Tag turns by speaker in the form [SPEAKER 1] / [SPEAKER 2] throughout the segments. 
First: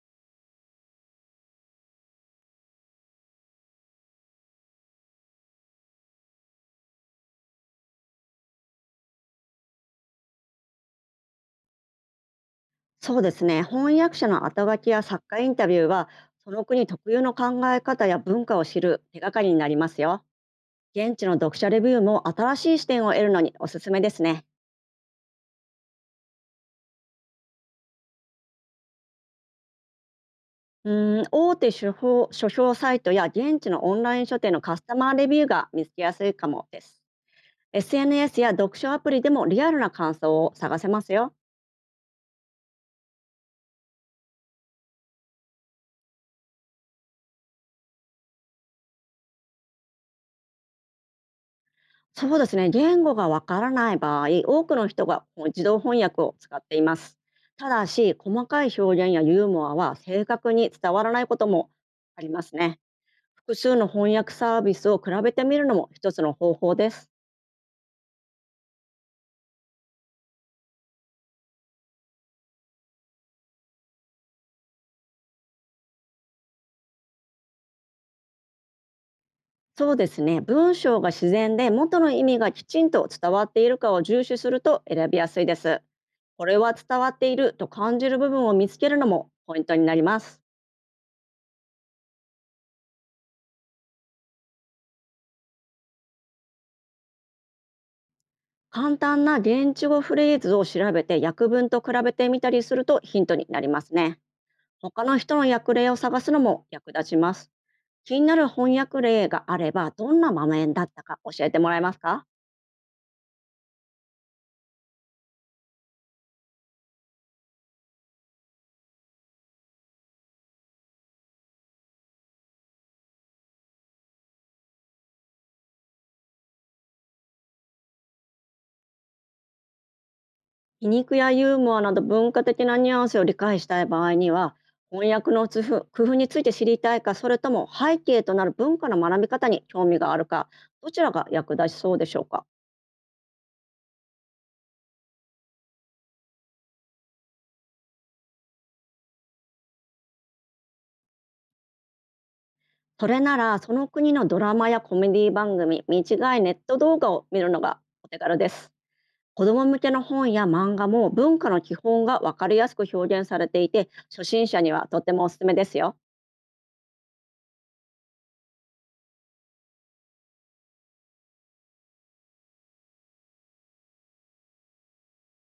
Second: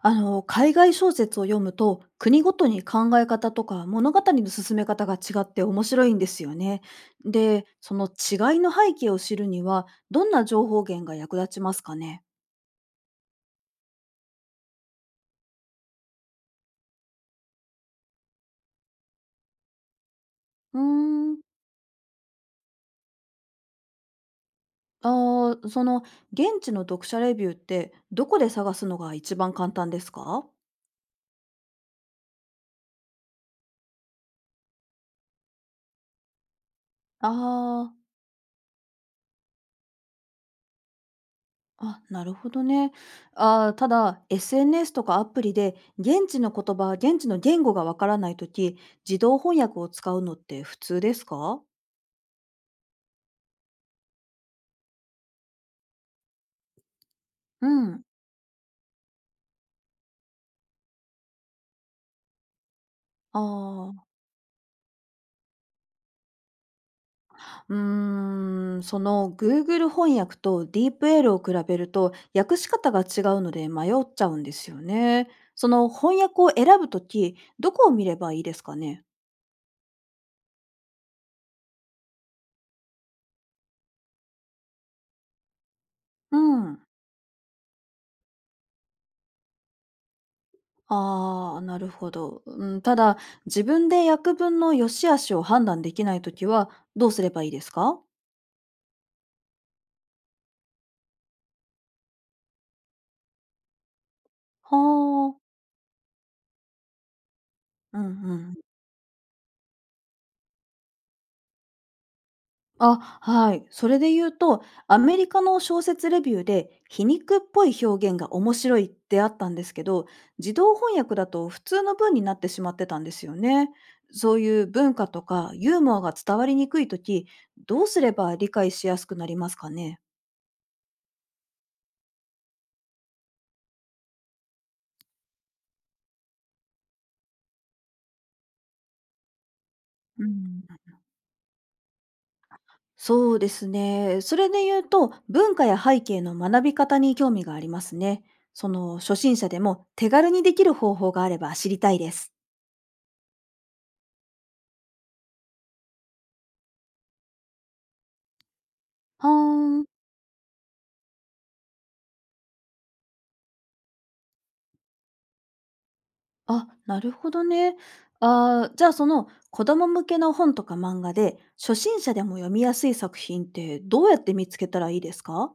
[SPEAKER 1] 海外小説を読むと国ごとに考え方とか物語の進め方が違って面白いんですよね。でその違いの背景を知るにはどんな情報源が役立ちますかね？
[SPEAKER 2] そうですね。翻訳者の後書きや作家インタビューは、その国特有の考え方や文化を知る手がかりになりますよ。
[SPEAKER 1] うー
[SPEAKER 2] 現地の
[SPEAKER 1] ん。
[SPEAKER 2] 読者レビューも新しい視点を得るのにおすすめですね。
[SPEAKER 1] あーその現地の読者レビューってどこで探すのが一番簡単ですか？
[SPEAKER 2] 大手書評サイトや現地のオンライン書店のカスタマーレビューが見つけやすいかもです。
[SPEAKER 1] ああー。
[SPEAKER 2] SNS や読書アプリでもリアルな感想を探せますよ。
[SPEAKER 1] あ、なるほどね。ただ、SNS とかアプリで、現地の言語がわからないとき、自動翻訳を使うのって普通ですか？
[SPEAKER 2] そうですね。言語がわからない場合、多くの人がこう自動翻訳を使っています。
[SPEAKER 1] う
[SPEAKER 2] ただ
[SPEAKER 1] ん。
[SPEAKER 2] し、細かい表現やユーモアは正確に伝わらないこともありますね。複数の
[SPEAKER 1] あ
[SPEAKER 2] 翻訳サービスを比べてみるのも一つの方法です。
[SPEAKER 1] あ、Google 翻訳と DeepL を比べると訳し方が違うので迷っちゃうんですよね。その翻訳を選ぶとき、どこを見ればいいですかね？
[SPEAKER 2] そうですね。文章が自然で元の意味がきちんと伝わっているかを重視すると選びやすいです。
[SPEAKER 1] う
[SPEAKER 2] これは
[SPEAKER 1] ん。
[SPEAKER 2] 伝わっていると感じる部分を見つけるのもポイントになります。
[SPEAKER 1] ああ、なるほど。うん、ただ、自分で役分の良し悪しを判断できないときは、どうすればいいですか？
[SPEAKER 2] 簡単な現地語フレーズを調べて訳文と比べてみたりするとヒントになりますね。他の
[SPEAKER 1] は
[SPEAKER 2] 人
[SPEAKER 1] あ。
[SPEAKER 2] の訳例を探すのも役立ちます。
[SPEAKER 1] うんう
[SPEAKER 2] 気になる
[SPEAKER 1] ん。
[SPEAKER 2] 翻訳例があれば、どんな場面だったか教えてもらえますか？
[SPEAKER 1] あ、はい。それで言うと、アメリカの小説レビューで、皮肉っぽい表現が面白いってあったんですけど、自動翻訳だと普通の文になってしまってたんですよね。そういう文化とかユーモアが伝わりにくいとき、どうすれば理解しやすくなりますかね？
[SPEAKER 2] 皮肉やユーモアなど文化的なニュアンスを理解したい場合には、翻訳の工夫について知りたいか、それとも背景となる文化の学び方に興味があ
[SPEAKER 1] う
[SPEAKER 2] るか、
[SPEAKER 1] ん。
[SPEAKER 2] どちらが役立ちそうでしょうか？
[SPEAKER 1] そうですね。それで言うと、文化や背景の学び方に興味がありますね。その初心者でも手軽にできる方法があれば知りたいです。
[SPEAKER 2] それならその国のドラマやコメディ番組、短いネット動画を見るのがお手軽です。
[SPEAKER 1] は
[SPEAKER 2] 子ども
[SPEAKER 1] ー
[SPEAKER 2] 向
[SPEAKER 1] ん。
[SPEAKER 2] けの本や漫画も文化の基本がわかりやすく表現されていて、初心者にはとてもおすすめですよ。
[SPEAKER 1] あ、なるほどね。じゃあその子供向けの本とか漫画で初心者でも読みやすい作品ってどうやって見つけたらいいですか？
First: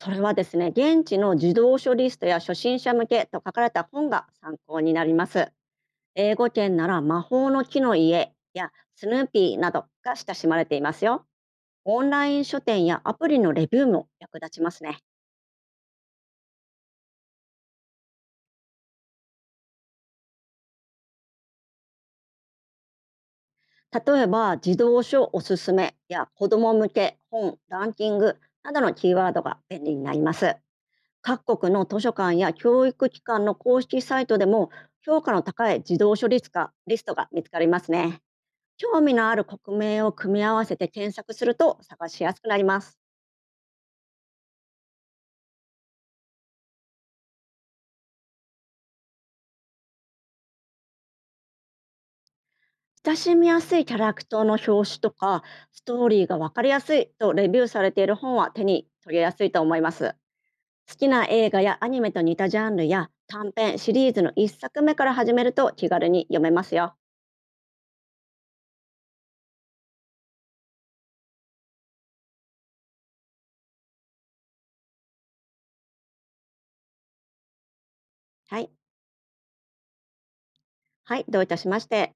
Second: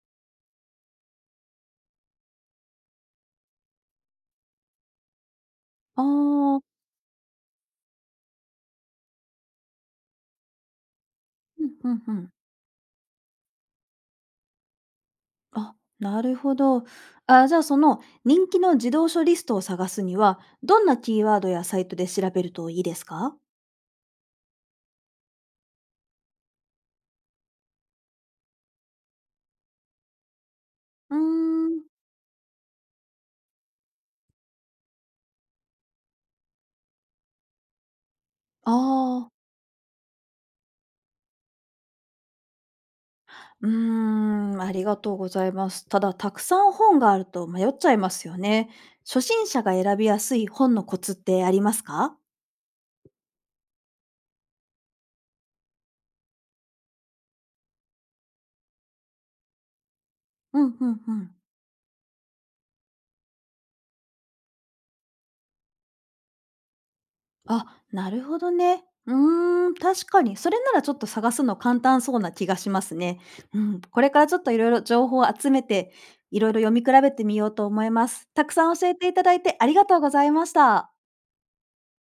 [SPEAKER 2] それはですね、現地の児童書リストや初心者向けと書かれた本が参考になります。
[SPEAKER 1] あ
[SPEAKER 2] 英語
[SPEAKER 1] ー。
[SPEAKER 2] 圏なら魔法の木の家やスヌーピーなどが親しまれていますよ。
[SPEAKER 1] うんう
[SPEAKER 2] オ
[SPEAKER 1] ん
[SPEAKER 2] ン
[SPEAKER 1] う
[SPEAKER 2] ラ
[SPEAKER 1] ん。
[SPEAKER 2] イン書店やアプリのレビューも役立ちますね。
[SPEAKER 1] あ、なるほど。あ、じゃあその人気の児童書リストを探すにはどんなキーワードやサイトで調べるといいですか？
[SPEAKER 2] 例えば児童書おすすめや子ども向け本ランキングなどのキーワードが便利になります。
[SPEAKER 1] うー
[SPEAKER 2] 各国
[SPEAKER 1] ん。
[SPEAKER 2] の図書館や教育機関の公式サイトでも、評価の高い児童書リストが見つかりますね。
[SPEAKER 1] あ
[SPEAKER 2] 興味の
[SPEAKER 1] あ、
[SPEAKER 2] ある国名を組み合わせて検索すると探しやすくなります。
[SPEAKER 1] ありがとうございます。ただ、たくさん本があると迷っちゃいますよね。初心者が選びやすい本のコツってありますか？
[SPEAKER 2] 親しみやすいキャラクターの表紙とか、ストーリーが分かりやすいとレビューされている本は手に取りやすいと思います。
[SPEAKER 1] うんう
[SPEAKER 2] 好
[SPEAKER 1] ん
[SPEAKER 2] き
[SPEAKER 1] う
[SPEAKER 2] な
[SPEAKER 1] ん。
[SPEAKER 2] 映画やアニメと似たジャンルや短編シリーズの1作目から始めると気軽に読めますよ。
[SPEAKER 1] あ、なるほどね。うーん、確かに。それならちょっと探すの簡単そうな気がしますね。うん、これからちょっといろいろ情報を集めて、いろいろ読み比べてみようと思います。たく
[SPEAKER 2] は
[SPEAKER 1] さ
[SPEAKER 2] い。
[SPEAKER 1] ん教えていただいてありがとうございました。
[SPEAKER 2] はい、どういたしまして。